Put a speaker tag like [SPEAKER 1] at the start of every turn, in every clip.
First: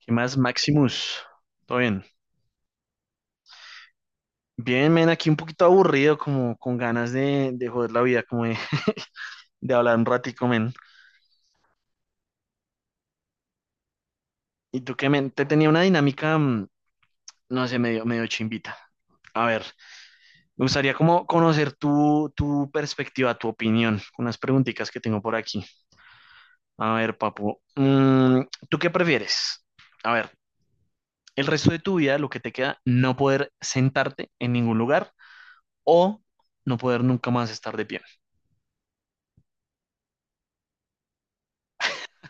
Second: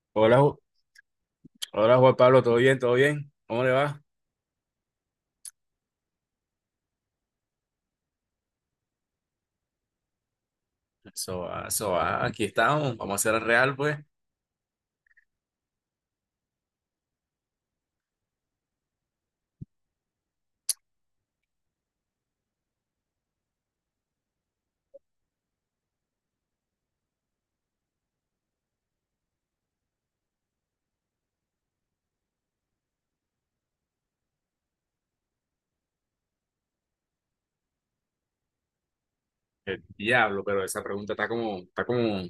[SPEAKER 1] ¿Qué más,
[SPEAKER 2] Hola,
[SPEAKER 1] Maximus? ¿Todo
[SPEAKER 2] hola
[SPEAKER 1] bien?
[SPEAKER 2] Juan Pablo, ¿todo bien? ¿Todo bien? ¿Cómo le va?
[SPEAKER 1] Bien, men, aquí un poquito aburrido, como con ganas de, joder la vida, como de hablar un ratico, men.
[SPEAKER 2] Eso va, eso va, aquí estamos, vamos a hacer el real, pues.
[SPEAKER 1] ¿Y tú qué, men? Te tenía una dinámica, no sé, medio, medio chimbita. A ver, me gustaría como conocer tu perspectiva, tu opinión, con unas preguntitas que tengo por aquí. A ver, papu, ¿tú qué prefieres? A ver, el resto de tu vida, lo que te queda, no poder sentarte en ningún lugar o no poder nunca más estar de pie.
[SPEAKER 2] El diablo, pero esa pregunta está como,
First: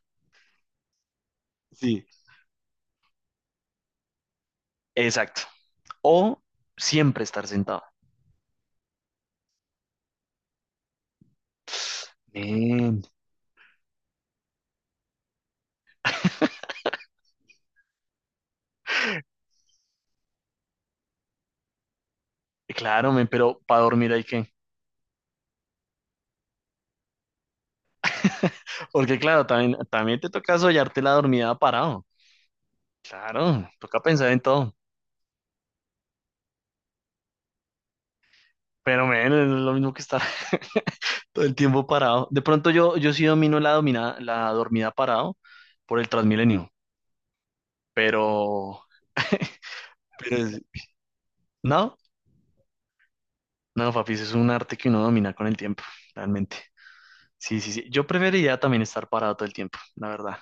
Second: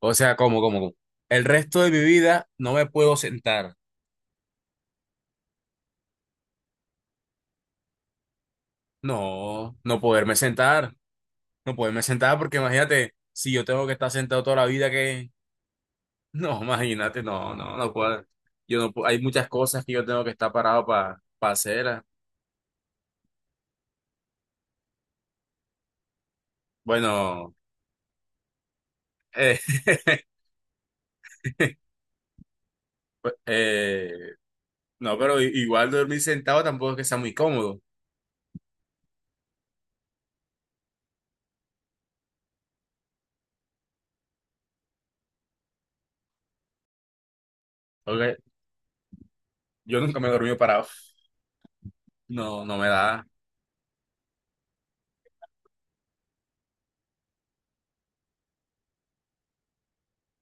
[SPEAKER 2] o sea, como. El resto de mi
[SPEAKER 1] Sí.
[SPEAKER 2] vida no me puedo sentar.
[SPEAKER 1] Exacto. O siempre estar sentado.
[SPEAKER 2] No, no poderme sentar, no poderme sentar, porque
[SPEAKER 1] Bien.
[SPEAKER 2] imagínate, si yo tengo que estar sentado toda la vida, que, no, imagínate, no, no, no puedo. Yo no, pu- hay muchas cosas que yo tengo que estar parado para hacer.
[SPEAKER 1] Claro, men, pero para dormir hay que.
[SPEAKER 2] Bueno,
[SPEAKER 1] Porque claro,
[SPEAKER 2] eh,
[SPEAKER 1] también te toca soñarte la dormida parado. Claro, toca
[SPEAKER 2] eh,
[SPEAKER 1] pensar en todo.
[SPEAKER 2] No, pero igual dormir sentado tampoco es que sea muy cómodo.
[SPEAKER 1] Pero men, es lo mismo que estar todo el tiempo parado. De pronto yo sí domino la dormida parado por el Transmilenio.
[SPEAKER 2] Porque
[SPEAKER 1] Pero,
[SPEAKER 2] yo nunca me he
[SPEAKER 1] pero
[SPEAKER 2] dormido
[SPEAKER 1] es-
[SPEAKER 2] parado.
[SPEAKER 1] no,
[SPEAKER 2] No, no me da.
[SPEAKER 1] no, papi, eso es un arte que uno domina con el tiempo, realmente. Sí, sí, sí. Yo preferiría también estar parado todo el tiempo, la verdad.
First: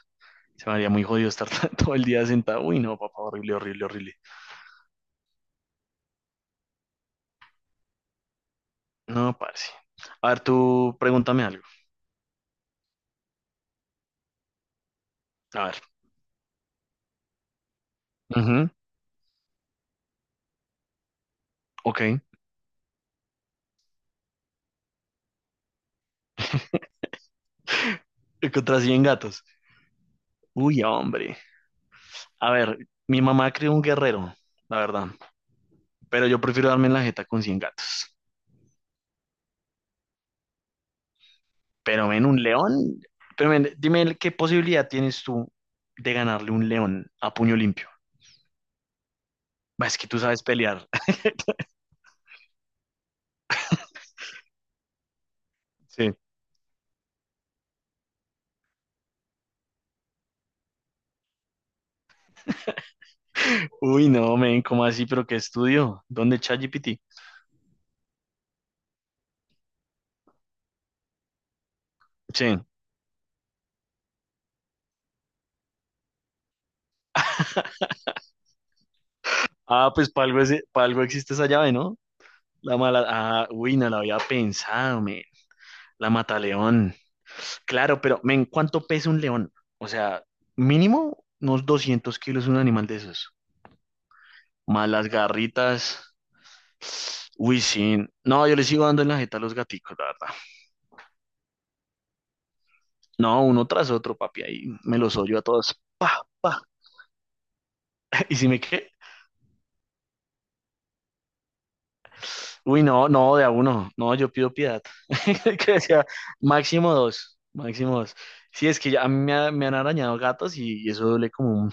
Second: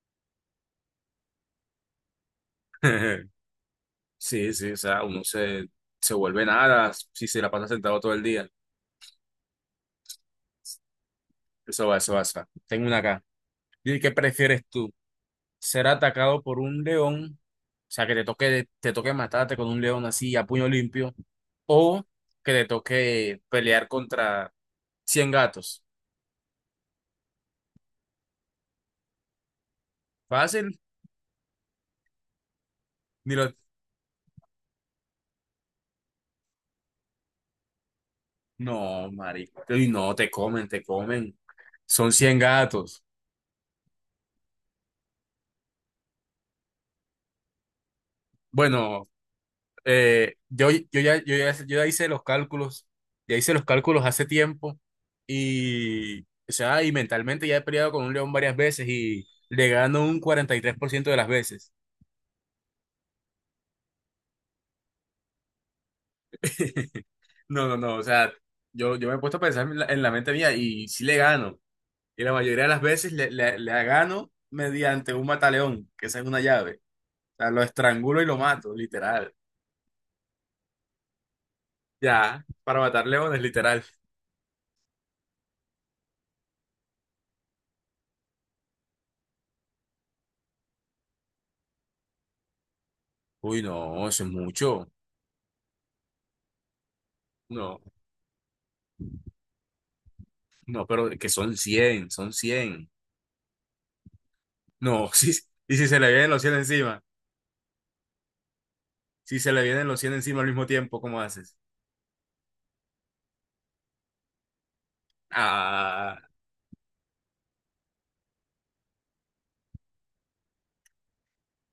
[SPEAKER 1] Se me haría muy jodido estar todo el día sentado. Uy, no, papá, horrible, horrible, horrible.
[SPEAKER 2] Sí, sí, o sea, uno se, se vuelve nada si se la pasa sentado todo el día.
[SPEAKER 1] No, parce. A ver, tú pregúntame algo.
[SPEAKER 2] Eso va, eso va, eso va. Tengo una acá. ¿Y qué prefieres tú?
[SPEAKER 1] A ver.
[SPEAKER 2] ¿Ser atacado por un león? O sea, que
[SPEAKER 1] Ujú.
[SPEAKER 2] te toque matarte con un león así a puño limpio.
[SPEAKER 1] Ok.
[SPEAKER 2] O que te toque pelear contra 100 gatos.
[SPEAKER 1] Contra 100 gatos.
[SPEAKER 2] Fácil,
[SPEAKER 1] Uy, hombre. A ver, mi
[SPEAKER 2] ni
[SPEAKER 1] mamá
[SPEAKER 2] lo,
[SPEAKER 1] crió un guerrero, la verdad. Pero yo prefiero darme en la jeta con 100 gatos.
[SPEAKER 2] No, marico. Y no, te comen, te comen.
[SPEAKER 1] Pero
[SPEAKER 2] Son
[SPEAKER 1] ven,
[SPEAKER 2] 100
[SPEAKER 1] un león.
[SPEAKER 2] gatos.
[SPEAKER 1] Pero ven, qué posibilidad tienes tú de ganarle un león a puño limpio.
[SPEAKER 2] Bueno,
[SPEAKER 1] Bah, es que tú sabes
[SPEAKER 2] yo,
[SPEAKER 1] pelear.
[SPEAKER 2] yo ya, yo ya, yo ya hice los cálculos. Ya hice los cálculos hace tiempo.
[SPEAKER 1] Sí.
[SPEAKER 2] Y, o sea, y mentalmente ya he peleado con un león varias veces y le gano un 43% de las veces.
[SPEAKER 1] Uy, no, men, ¿cómo así? ¿Pero qué estudio? ¿Dónde ChatGPT?
[SPEAKER 2] No, no, no. O sea, yo me he puesto a pensar en la mente mía y sí le gano. Y la
[SPEAKER 1] Sí.
[SPEAKER 2] mayoría de las veces le gano mediante un mataleón, que esa es una llave. O sea, lo estrangulo y lo mato, literal.
[SPEAKER 1] Ah, pues para algo, pa' algo existe esa llave, ¿no?
[SPEAKER 2] Ya,
[SPEAKER 1] La
[SPEAKER 2] para matar
[SPEAKER 1] mala.
[SPEAKER 2] leones,
[SPEAKER 1] Ah, uy,
[SPEAKER 2] literal.
[SPEAKER 1] no la había pensado, men. La mataleón. Claro, pero, men, ¿cuánto pesa un león? O sea, mínimo unos 200 kilos un animal de esos.
[SPEAKER 2] Uy, no, eso es
[SPEAKER 1] Más
[SPEAKER 2] mucho.
[SPEAKER 1] las garritas. Uy,
[SPEAKER 2] No,
[SPEAKER 1] sí. No, yo les sigo dando en la jeta a los gaticos, la verdad.
[SPEAKER 2] no, pero que son 100 son cien.
[SPEAKER 1] No, uno tras otro, papi. Ahí me
[SPEAKER 2] No,
[SPEAKER 1] los
[SPEAKER 2] sí,
[SPEAKER 1] yo a todos.
[SPEAKER 2] y si se le
[SPEAKER 1] Pa,
[SPEAKER 2] vienen los 100
[SPEAKER 1] pa.
[SPEAKER 2] encima,
[SPEAKER 1] ¿Y si me qué?
[SPEAKER 2] si se le vienen los cien encima al mismo tiempo, ¿cómo haces?
[SPEAKER 1] Uy, no, no, de a uno. No, yo pido piedad. Que decía,
[SPEAKER 2] Ah,
[SPEAKER 1] máximo dos, máximo dos. Sí, es que ya a mí me han arañado gatos y eso duele como un...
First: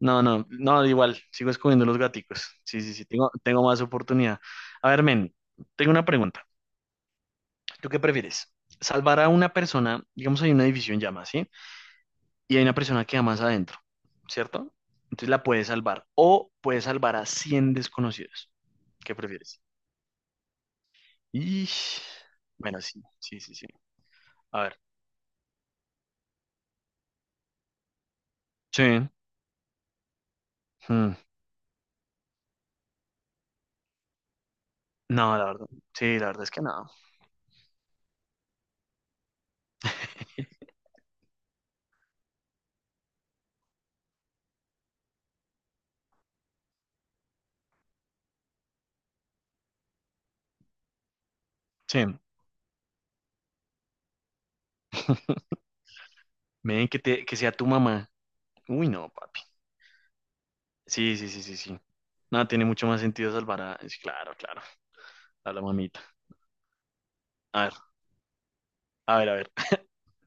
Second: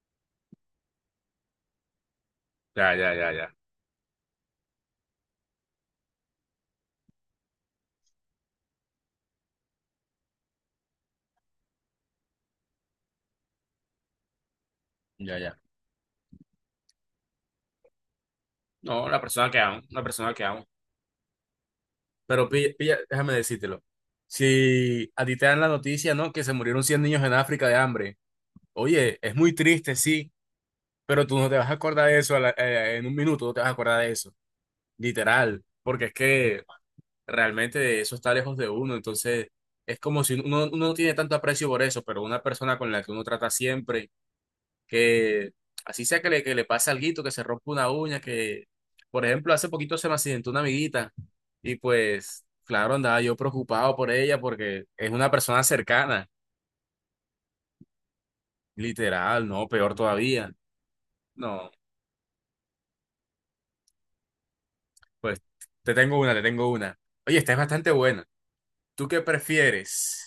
[SPEAKER 1] No, no, no, igual, sigo escogiendo los gaticos. Sí, sí,
[SPEAKER 2] ya,
[SPEAKER 1] sí,
[SPEAKER 2] ya,
[SPEAKER 1] tengo,
[SPEAKER 2] ya, ya,
[SPEAKER 1] tengo más oportunidad. A ver, men, tengo una pregunta. ¿Tú qué prefieres? Salvar a una persona, digamos, hay un edificio en llamas, ¿sí? Y hay una persona que más adentro, ¿cierto? Entonces
[SPEAKER 2] ya,
[SPEAKER 1] la
[SPEAKER 2] ya.
[SPEAKER 1] puedes salvar. O puedes salvar a 100 desconocidos.
[SPEAKER 2] No,
[SPEAKER 1] ¿Qué
[SPEAKER 2] la persona que
[SPEAKER 1] prefieres?
[SPEAKER 2] amo, la persona que amo.
[SPEAKER 1] Y...
[SPEAKER 2] Pero pilla,
[SPEAKER 1] Bueno,
[SPEAKER 2] pilla,
[SPEAKER 1] sí,
[SPEAKER 2] déjame
[SPEAKER 1] sí, sí, sí.
[SPEAKER 2] decírtelo.
[SPEAKER 1] A ver.
[SPEAKER 2] Si a ti te dan la noticia, ¿no? Que se murieron 100 niños en África de hambre.
[SPEAKER 1] Sí.
[SPEAKER 2] Oye, es muy triste, sí,
[SPEAKER 1] mm,
[SPEAKER 2] pero tú no te vas a acordar de eso en un minuto, no te vas a acordar de eso.
[SPEAKER 1] No, la
[SPEAKER 2] Literal,
[SPEAKER 1] verdad.
[SPEAKER 2] porque es
[SPEAKER 1] Sí, la verdad es que
[SPEAKER 2] que
[SPEAKER 1] no.
[SPEAKER 2] realmente eso está lejos de uno, entonces es como si uno no tiene tanto aprecio por eso, pero una persona con la que uno trata siempre, que así sea que le pase alguito, que se rompa una uña, que por ejemplo hace poquito se me accidentó una amiguita y
[SPEAKER 1] Sí.
[SPEAKER 2] pues claro, andaba yo preocupado por ella porque es una persona cercana,
[SPEAKER 1] Men, que sea tu mamá. Uy, no, papi.
[SPEAKER 2] literal, no, peor todavía.
[SPEAKER 1] Sí, sí, sí, sí,
[SPEAKER 2] No,
[SPEAKER 1] sí. No, tiene mucho más sentido salvar a... sí. Claro, claro.
[SPEAKER 2] pues
[SPEAKER 1] A la
[SPEAKER 2] te
[SPEAKER 1] mamita.
[SPEAKER 2] tengo una, te tengo una. Oye, esta es
[SPEAKER 1] A ver,
[SPEAKER 2] bastante buena. ¿Tú
[SPEAKER 1] a
[SPEAKER 2] qué
[SPEAKER 1] ver, a ver.
[SPEAKER 2] prefieres?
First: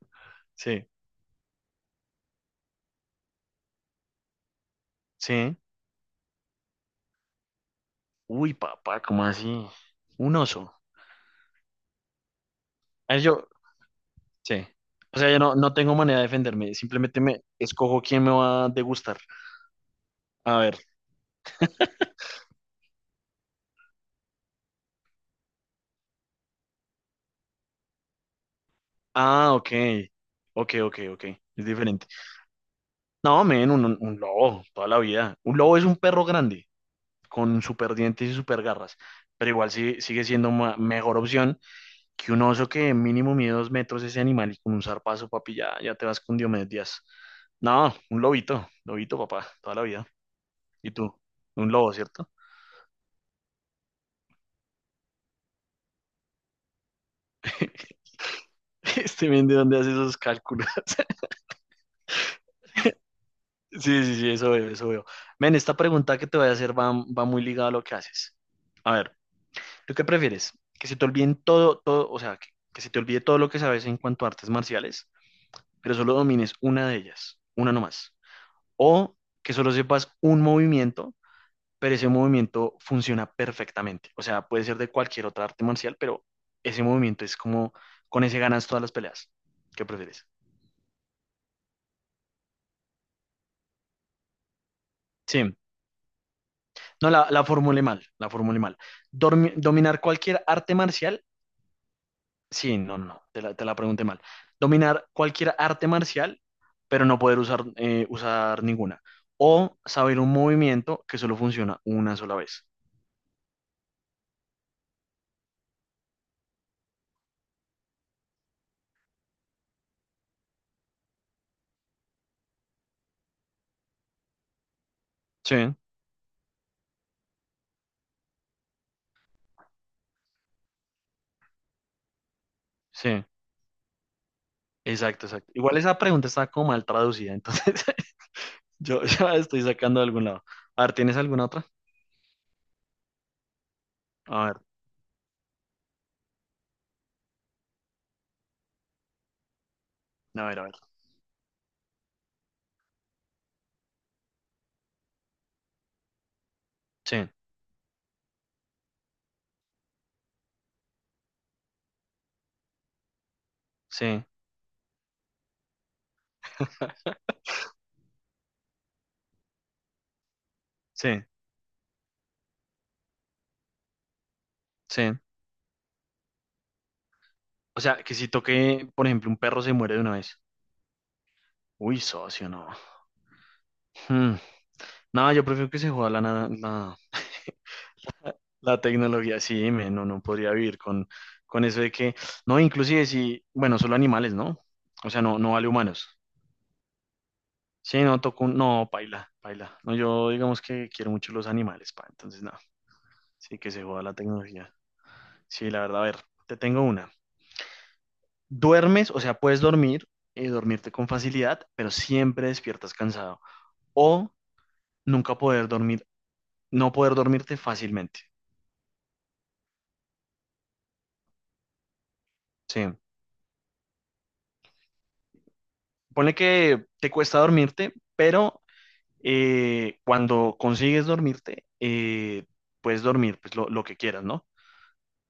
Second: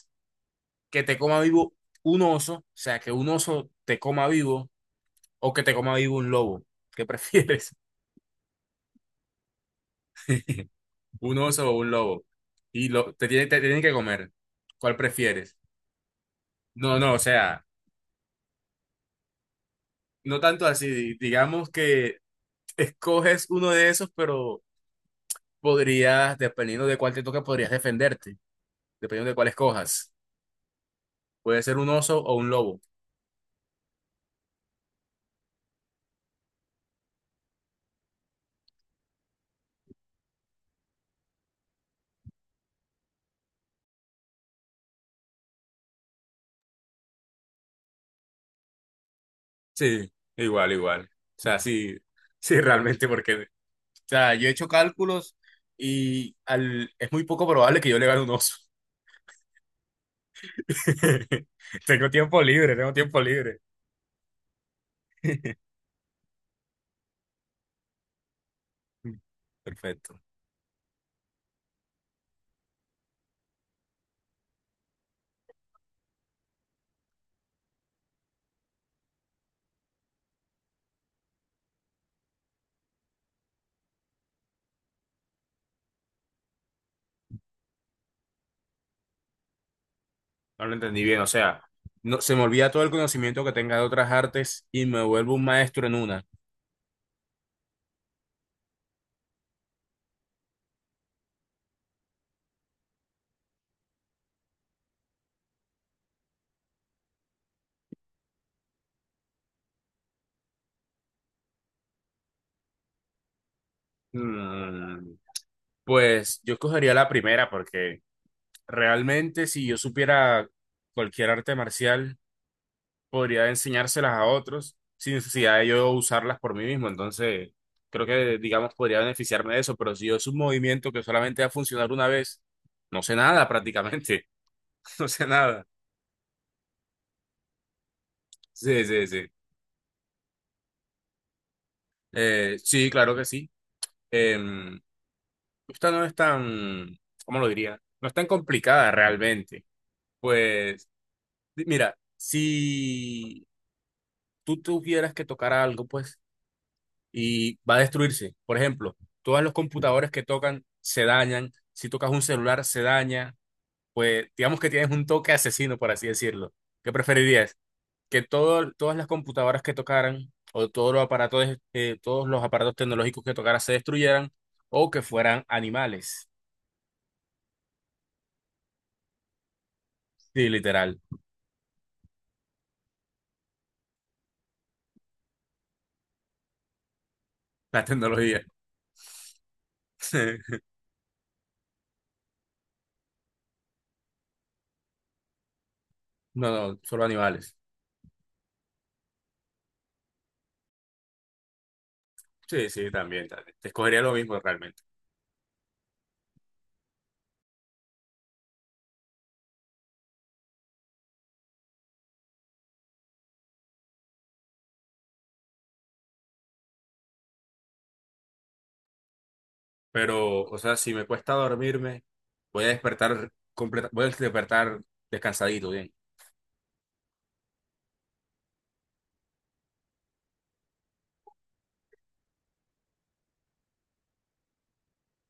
[SPEAKER 1] Sí,
[SPEAKER 2] Que te coma vivo un oso, o sea, que un oso te coma vivo o
[SPEAKER 1] sí.
[SPEAKER 2] que te coma vivo un lobo. ¿Qué prefieres?
[SPEAKER 1] Uy, papá, ¿cómo así? Un oso.
[SPEAKER 2] ¿Un oso o un lobo? Y
[SPEAKER 1] A ver, yo,
[SPEAKER 2] te tienen que comer.
[SPEAKER 1] sí.
[SPEAKER 2] ¿Cuál
[SPEAKER 1] O sea, yo no,
[SPEAKER 2] prefieres?
[SPEAKER 1] no tengo manera de defenderme.
[SPEAKER 2] No, no, o
[SPEAKER 1] Simplemente me
[SPEAKER 2] sea,
[SPEAKER 1] escojo quién me va a degustar.
[SPEAKER 2] no
[SPEAKER 1] A
[SPEAKER 2] tanto
[SPEAKER 1] ver.
[SPEAKER 2] así. Digamos que escoges uno de esos, pero podrías, dependiendo de cuál te toque, podrías defenderte, dependiendo de cuál
[SPEAKER 1] Ah, ok.
[SPEAKER 2] escojas.
[SPEAKER 1] Ok, ok, ok.
[SPEAKER 2] Puede
[SPEAKER 1] Es
[SPEAKER 2] ser un
[SPEAKER 1] diferente.
[SPEAKER 2] oso o un lobo.
[SPEAKER 1] No, men, un lobo, toda la vida. Un lobo es un perro grande, con super dientes y super garras, pero igual sigue siendo mejor opción que un oso que mínimo mide 2 metros ese animal y con un zarpazo, papi, ya, ya te vas con Diomedes Díaz. No, un lobito, lobito, papá, toda la vida.
[SPEAKER 2] Sí, igual,
[SPEAKER 1] ¿Y
[SPEAKER 2] igual.
[SPEAKER 1] tú?
[SPEAKER 2] O sea,
[SPEAKER 1] Un lobo,
[SPEAKER 2] sí,
[SPEAKER 1] ¿cierto?
[SPEAKER 2] sí, realmente, porque sea, yo he hecho cálculos y es muy poco probable que yo le gane un oso.
[SPEAKER 1] Este men, ¿de dónde hace esos cálculos?
[SPEAKER 2] Tengo tiempo libre, tengo tiempo libre.
[SPEAKER 1] Sí, sí, sí, eso veo, eso veo. Men, esta pregunta que te voy a hacer va muy ligada a lo que haces. A ver, ¿tú qué
[SPEAKER 2] Perfecto.
[SPEAKER 1] prefieres? Que se te olviden todo, todo, o sea, que se te olvide todo lo que sabes en cuanto a artes marciales, pero solo domines una de ellas, una nomás. O que solo sepas un movimiento, pero ese movimiento funciona perfectamente. O sea, puede ser de cualquier otra arte marcial, pero ese movimiento es como, con ese ganas todas las peleas. ¿Qué prefieres?
[SPEAKER 2] No lo entendí bien. O sea, no, se me olvida todo el conocimiento que tenga de otras artes y me vuelvo un
[SPEAKER 1] Sí,
[SPEAKER 2] maestro en una.
[SPEAKER 1] no, la formulé mal, la formulé mal. Dominar cualquier arte marcial. Sí, no, no, no, te la pregunté mal. Dominar cualquier arte marcial, pero no poder usar ninguna. O saber un movimiento que solo funciona una sola vez.
[SPEAKER 2] Mm, pues yo escogería la primera porque realmente si yo supiera cualquier arte marcial... podría enseñárselas a otros sin necesidad de
[SPEAKER 1] Sí,
[SPEAKER 2] yo usarlas por mí mismo. Entonces, creo que, digamos, podría beneficiarme de eso, pero si yo es un movimiento que solamente va a funcionar una vez, no sé
[SPEAKER 1] sí,
[SPEAKER 2] nada prácticamente, no
[SPEAKER 1] exacto,
[SPEAKER 2] sé
[SPEAKER 1] exacto.
[SPEAKER 2] nada.
[SPEAKER 1] Igual esa pregunta está como mal traducida, entonces
[SPEAKER 2] Sí,
[SPEAKER 1] yo
[SPEAKER 2] sí,
[SPEAKER 1] ya
[SPEAKER 2] sí.
[SPEAKER 1] la estoy sacando de algún lado. A ver, ¿tienes alguna otra?
[SPEAKER 2] Sí, claro que sí.
[SPEAKER 1] A ver,
[SPEAKER 2] Em, esta no es tan, ¿cómo lo diría? No es tan complicada realmente.
[SPEAKER 1] a ver, a ver.
[SPEAKER 2] Pues, mira, si tú tuvieras que tocar algo, pues
[SPEAKER 1] Sí,
[SPEAKER 2] y va a destruirse. Por ejemplo, todos los computadores que tocan se dañan, si tocas un celular se daña,
[SPEAKER 1] sí,
[SPEAKER 2] pues digamos que tienes un toque asesino, por así decirlo. ¿Qué preferirías? ¿Que todas las computadoras que tocaran o todos
[SPEAKER 1] sí,
[SPEAKER 2] los aparatos tecnológicos que tocaran se destruyeran o que
[SPEAKER 1] sí.
[SPEAKER 2] fueran animales?
[SPEAKER 1] O sea, que si toque, por ejemplo, un perro se muere de una vez.
[SPEAKER 2] Sí, literal,
[SPEAKER 1] Uy, socio, no. Hmm. No, yo prefiero que se juegue
[SPEAKER 2] la tecnología.
[SPEAKER 1] la tecnología, sí, me, no, no podría vivir con eso de que, no, inclusive si, bueno, solo animales, ¿no? O sea, no, no vale humanos.
[SPEAKER 2] No, no, solo animales.
[SPEAKER 1] Sí, no, toco, no, paila, paila. No, yo digamos que quiero mucho los animales, pa, entonces no,
[SPEAKER 2] Sí, sí, también, también.
[SPEAKER 1] sí
[SPEAKER 2] Te
[SPEAKER 1] que se
[SPEAKER 2] escogería
[SPEAKER 1] juega
[SPEAKER 2] lo
[SPEAKER 1] la
[SPEAKER 2] mismo
[SPEAKER 1] tecnología.
[SPEAKER 2] realmente.
[SPEAKER 1] Sí, la verdad, a ver, te tengo una. Duermes, o sea, puedes dormir y dormirte con facilidad, pero siempre despiertas cansado. O nunca poder dormir, no poder dormirte fácilmente.
[SPEAKER 2] Pero, o sea, si me cuesta dormirme, voy a
[SPEAKER 1] Sí.
[SPEAKER 2] despertar completa, voy a despertar descansadito, bien.
[SPEAKER 1] Pone que te cuesta dormirte, pero cuando consigues dormirte, puedes dormir pues, lo que quieras, ¿no?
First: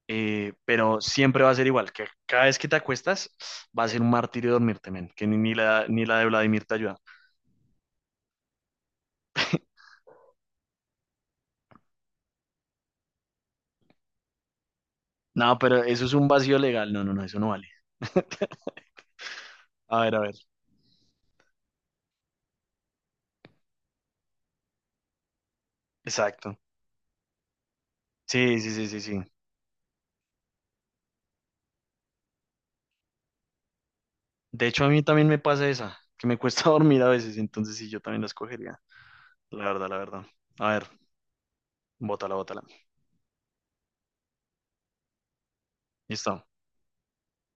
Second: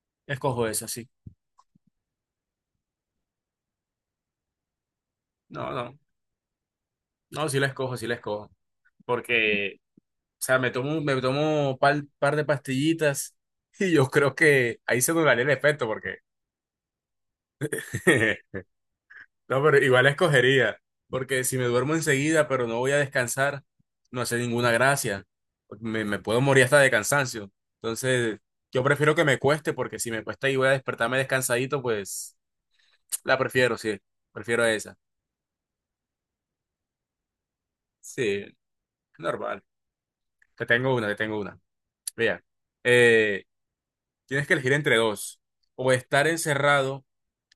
[SPEAKER 1] Eh,
[SPEAKER 2] Escojo esa,
[SPEAKER 1] pero
[SPEAKER 2] sí.
[SPEAKER 1] siempre va a ser igual, que cada vez que te acuestas va a ser un martirio dormirte, men, que ni, ni
[SPEAKER 2] No,
[SPEAKER 1] la,
[SPEAKER 2] no,
[SPEAKER 1] ni la de Vladimir te ayuda.
[SPEAKER 2] no, sí la escojo, sí la escojo. Porque, o sea, me tomo un par de pastillitas y yo creo que ahí se anularía el
[SPEAKER 1] No, pero
[SPEAKER 2] efecto,
[SPEAKER 1] eso es
[SPEAKER 2] porque
[SPEAKER 1] un vacío legal. No, no, no, eso no vale.
[SPEAKER 2] no, pero
[SPEAKER 1] A
[SPEAKER 2] igual
[SPEAKER 1] ver, a ver.
[SPEAKER 2] escogería, porque si me duermo enseguida, pero no voy a descansar, no hace ninguna gracia. Me puedo
[SPEAKER 1] Exacto.
[SPEAKER 2] morir hasta de cansancio. Entonces,
[SPEAKER 1] Sí, sí,
[SPEAKER 2] yo
[SPEAKER 1] sí, sí,
[SPEAKER 2] prefiero que
[SPEAKER 1] sí.
[SPEAKER 2] me cueste, porque si me cuesta y voy a despertarme descansadito, pues la prefiero, sí. Prefiero
[SPEAKER 1] De hecho, a
[SPEAKER 2] esa.
[SPEAKER 1] mí también me pasa esa, que me cuesta dormir a veces, entonces sí, yo también la
[SPEAKER 2] Sí,
[SPEAKER 1] escogería.
[SPEAKER 2] normal.
[SPEAKER 1] La verdad, la verdad.
[SPEAKER 2] Te
[SPEAKER 1] A ver,
[SPEAKER 2] tengo una, te tengo una.
[SPEAKER 1] bótala,
[SPEAKER 2] Vea,
[SPEAKER 1] bótala.
[SPEAKER 2] eh, tienes que elegir entre dos. O estar
[SPEAKER 1] Listo.
[SPEAKER 2] encerrado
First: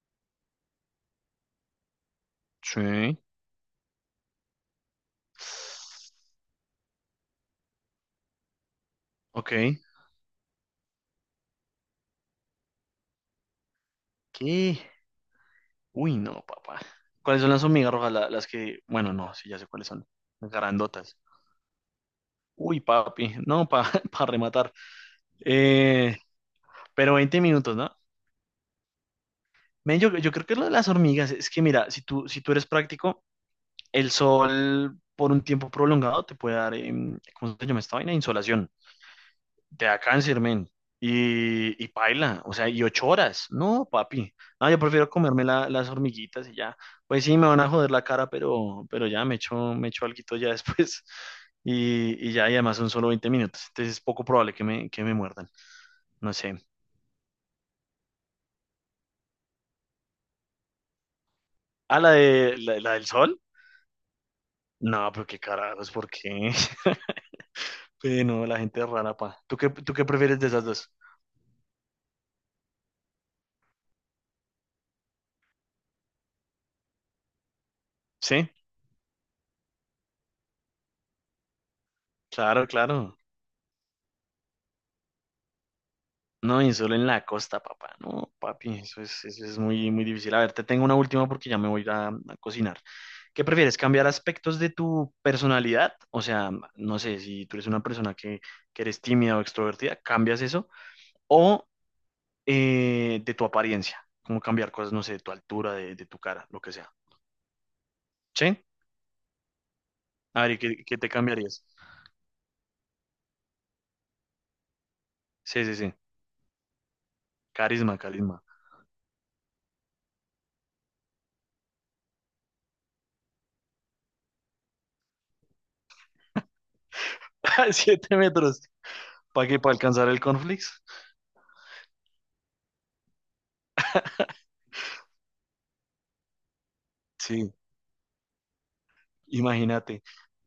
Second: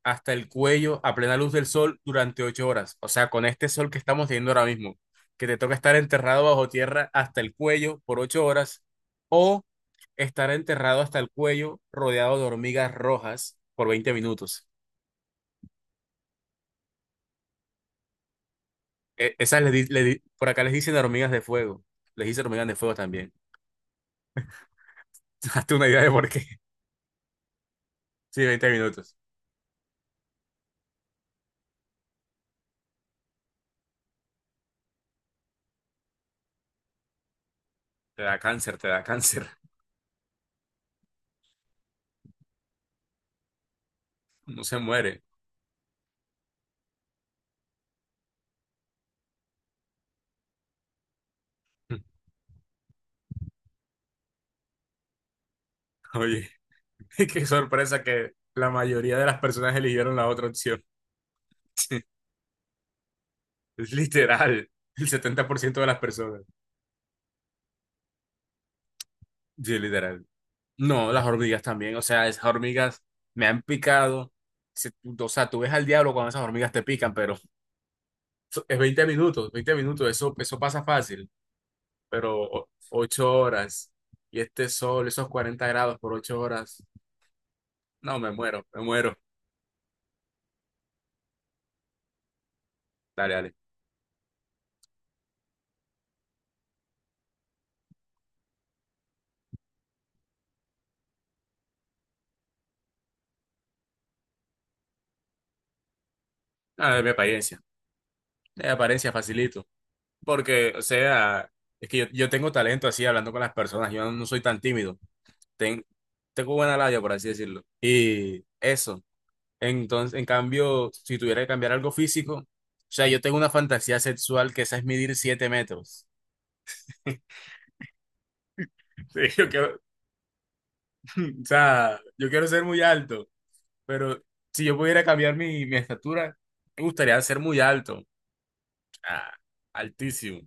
[SPEAKER 2] hasta el cuello a plena luz del sol durante 8 horas. O
[SPEAKER 1] Sí.
[SPEAKER 2] sea, con este sol que estamos teniendo ahora mismo, que te toca estar enterrado bajo tierra hasta el cuello por 8 horas o
[SPEAKER 1] Ok.
[SPEAKER 2] estar enterrado hasta el cuello rodeado de hormigas rojas por 20 minutos.
[SPEAKER 1] ¿Qué? Uy, no, papá. ¿Cuáles son las hormigas rojas? Las que. Bueno, no,
[SPEAKER 2] E-
[SPEAKER 1] sí, ya
[SPEAKER 2] esas
[SPEAKER 1] sé cuáles
[SPEAKER 2] le
[SPEAKER 1] son.
[SPEAKER 2] di- por
[SPEAKER 1] Las
[SPEAKER 2] acá les dicen
[SPEAKER 1] Grandotas.
[SPEAKER 2] hormigas de fuego. Les dicen hormigas de
[SPEAKER 1] Uy,
[SPEAKER 2] fuego también.
[SPEAKER 1] papi. No, para pa rematar.
[SPEAKER 2] Hazte una idea de
[SPEAKER 1] Eh,
[SPEAKER 2] por qué.
[SPEAKER 1] pero 20 minutos, ¿no?
[SPEAKER 2] Sí, 20 minutos.
[SPEAKER 1] Men, yo creo que lo de las hormigas es que, mira, si tú eres práctico, el sol por un tiempo prolongado te puede dar. ¿Cómo se llama esta vaina?
[SPEAKER 2] Te da
[SPEAKER 1] Insolación.
[SPEAKER 2] cáncer, te da cáncer.
[SPEAKER 1] Te da cáncer, men. Y paila, o sea, y 8 horas. No, papi.
[SPEAKER 2] No
[SPEAKER 1] No, yo
[SPEAKER 2] se
[SPEAKER 1] prefiero
[SPEAKER 2] muere.
[SPEAKER 1] comerme las hormiguitas y ya. Pues sí, me van a joder la cara, pero ya me echo alguito ya después. Y ya, y además son solo 20 minutos. Entonces es poco probable que me muerdan. No
[SPEAKER 2] Oye,
[SPEAKER 1] sé.
[SPEAKER 2] qué sorpresa que la mayoría de las personas eligieron la otra opción.
[SPEAKER 1] ¿Ah, la de la del sol?
[SPEAKER 2] Literal, el
[SPEAKER 1] No, pero qué
[SPEAKER 2] 70% de
[SPEAKER 1] carajos,
[SPEAKER 2] las
[SPEAKER 1] ¿por
[SPEAKER 2] personas.
[SPEAKER 1] qué? Pero no, la gente es rara, pa. ¿Tú qué,
[SPEAKER 2] Sí,
[SPEAKER 1] tú qué
[SPEAKER 2] literal.
[SPEAKER 1] prefieres de esas dos?
[SPEAKER 2] No, las hormigas también, o sea, esas hormigas me han picado. Se- O sea, tú ves al diablo cuando esas hormigas te pican, pero
[SPEAKER 1] Sí,
[SPEAKER 2] es 20 minutos, 20 minutos, eso, eso pasa fácil, pero
[SPEAKER 1] claro, claro.
[SPEAKER 2] 8 horas y este sol, esos 40 grados por ocho
[SPEAKER 1] No, y
[SPEAKER 2] horas,
[SPEAKER 1] solo en la costa, papá.
[SPEAKER 2] no, me
[SPEAKER 1] No,
[SPEAKER 2] muero,
[SPEAKER 1] papi,
[SPEAKER 2] me
[SPEAKER 1] eso
[SPEAKER 2] muero.
[SPEAKER 1] es, eso es muy, muy difícil. A ver, te tengo una última porque ya me voy a ir a cocinar.
[SPEAKER 2] Dale,
[SPEAKER 1] ¿Qué
[SPEAKER 2] dale.
[SPEAKER 1] prefieres? ¿Cambiar aspectos de tu personalidad? O sea, no sé, si tú eres una persona que eres tímida o extrovertida, cambias eso. O de tu apariencia, como cambiar cosas, no sé, de tu altura, de tu cara, lo que sea.
[SPEAKER 2] Ah,
[SPEAKER 1] ¿Sí?
[SPEAKER 2] de mi apariencia facilito,
[SPEAKER 1] A ver, ¿y
[SPEAKER 2] porque,
[SPEAKER 1] qué,
[SPEAKER 2] o
[SPEAKER 1] qué te
[SPEAKER 2] sea,
[SPEAKER 1] cambiarías?
[SPEAKER 2] es que yo tengo talento así hablando con las personas, yo no soy tan tímido.
[SPEAKER 1] Sí, sí,
[SPEAKER 2] ten-
[SPEAKER 1] sí.
[SPEAKER 2] tengo buena labia, por así decirlo.
[SPEAKER 1] Carisma, carisma.
[SPEAKER 2] Y eso. Entonces, en cambio, si tuviera que cambiar algo físico, o sea, yo tengo una fantasía sexual que esa es medir 7 metros.
[SPEAKER 1] 7 metros.
[SPEAKER 2] Sí,
[SPEAKER 1] ¿Para qué? ¿Para alcanzar el conflicto?
[SPEAKER 2] O sea, yo quiero ser muy alto, pero si yo pudiera cambiar mi estatura, me gustaría ser
[SPEAKER 1] Sí,
[SPEAKER 2] muy alto. O sea,
[SPEAKER 1] imagínate.
[SPEAKER 2] altísimo.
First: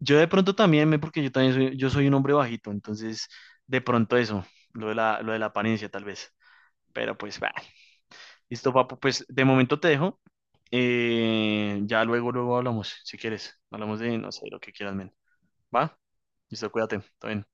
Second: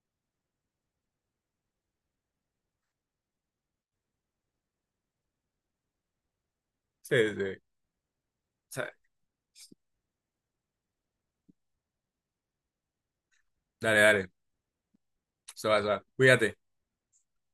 [SPEAKER 1] Yo de pronto también porque yo también soy, yo soy un hombre bajito, entonces de pronto eso, lo de la apariencia tal vez.
[SPEAKER 2] Sí,
[SPEAKER 1] Pero
[SPEAKER 2] sí.
[SPEAKER 1] pues, va.
[SPEAKER 2] O
[SPEAKER 1] Listo,
[SPEAKER 2] sea,
[SPEAKER 1] papu, pues de momento te dejo. Ya luego hablamos, si quieres. Hablamos
[SPEAKER 2] dale,
[SPEAKER 1] de,
[SPEAKER 2] dale.
[SPEAKER 1] no sé, lo que quieras, men.
[SPEAKER 2] Se
[SPEAKER 1] ¿Va?
[SPEAKER 2] va, cuídate.
[SPEAKER 1] Listo, cuídate. Todo bien.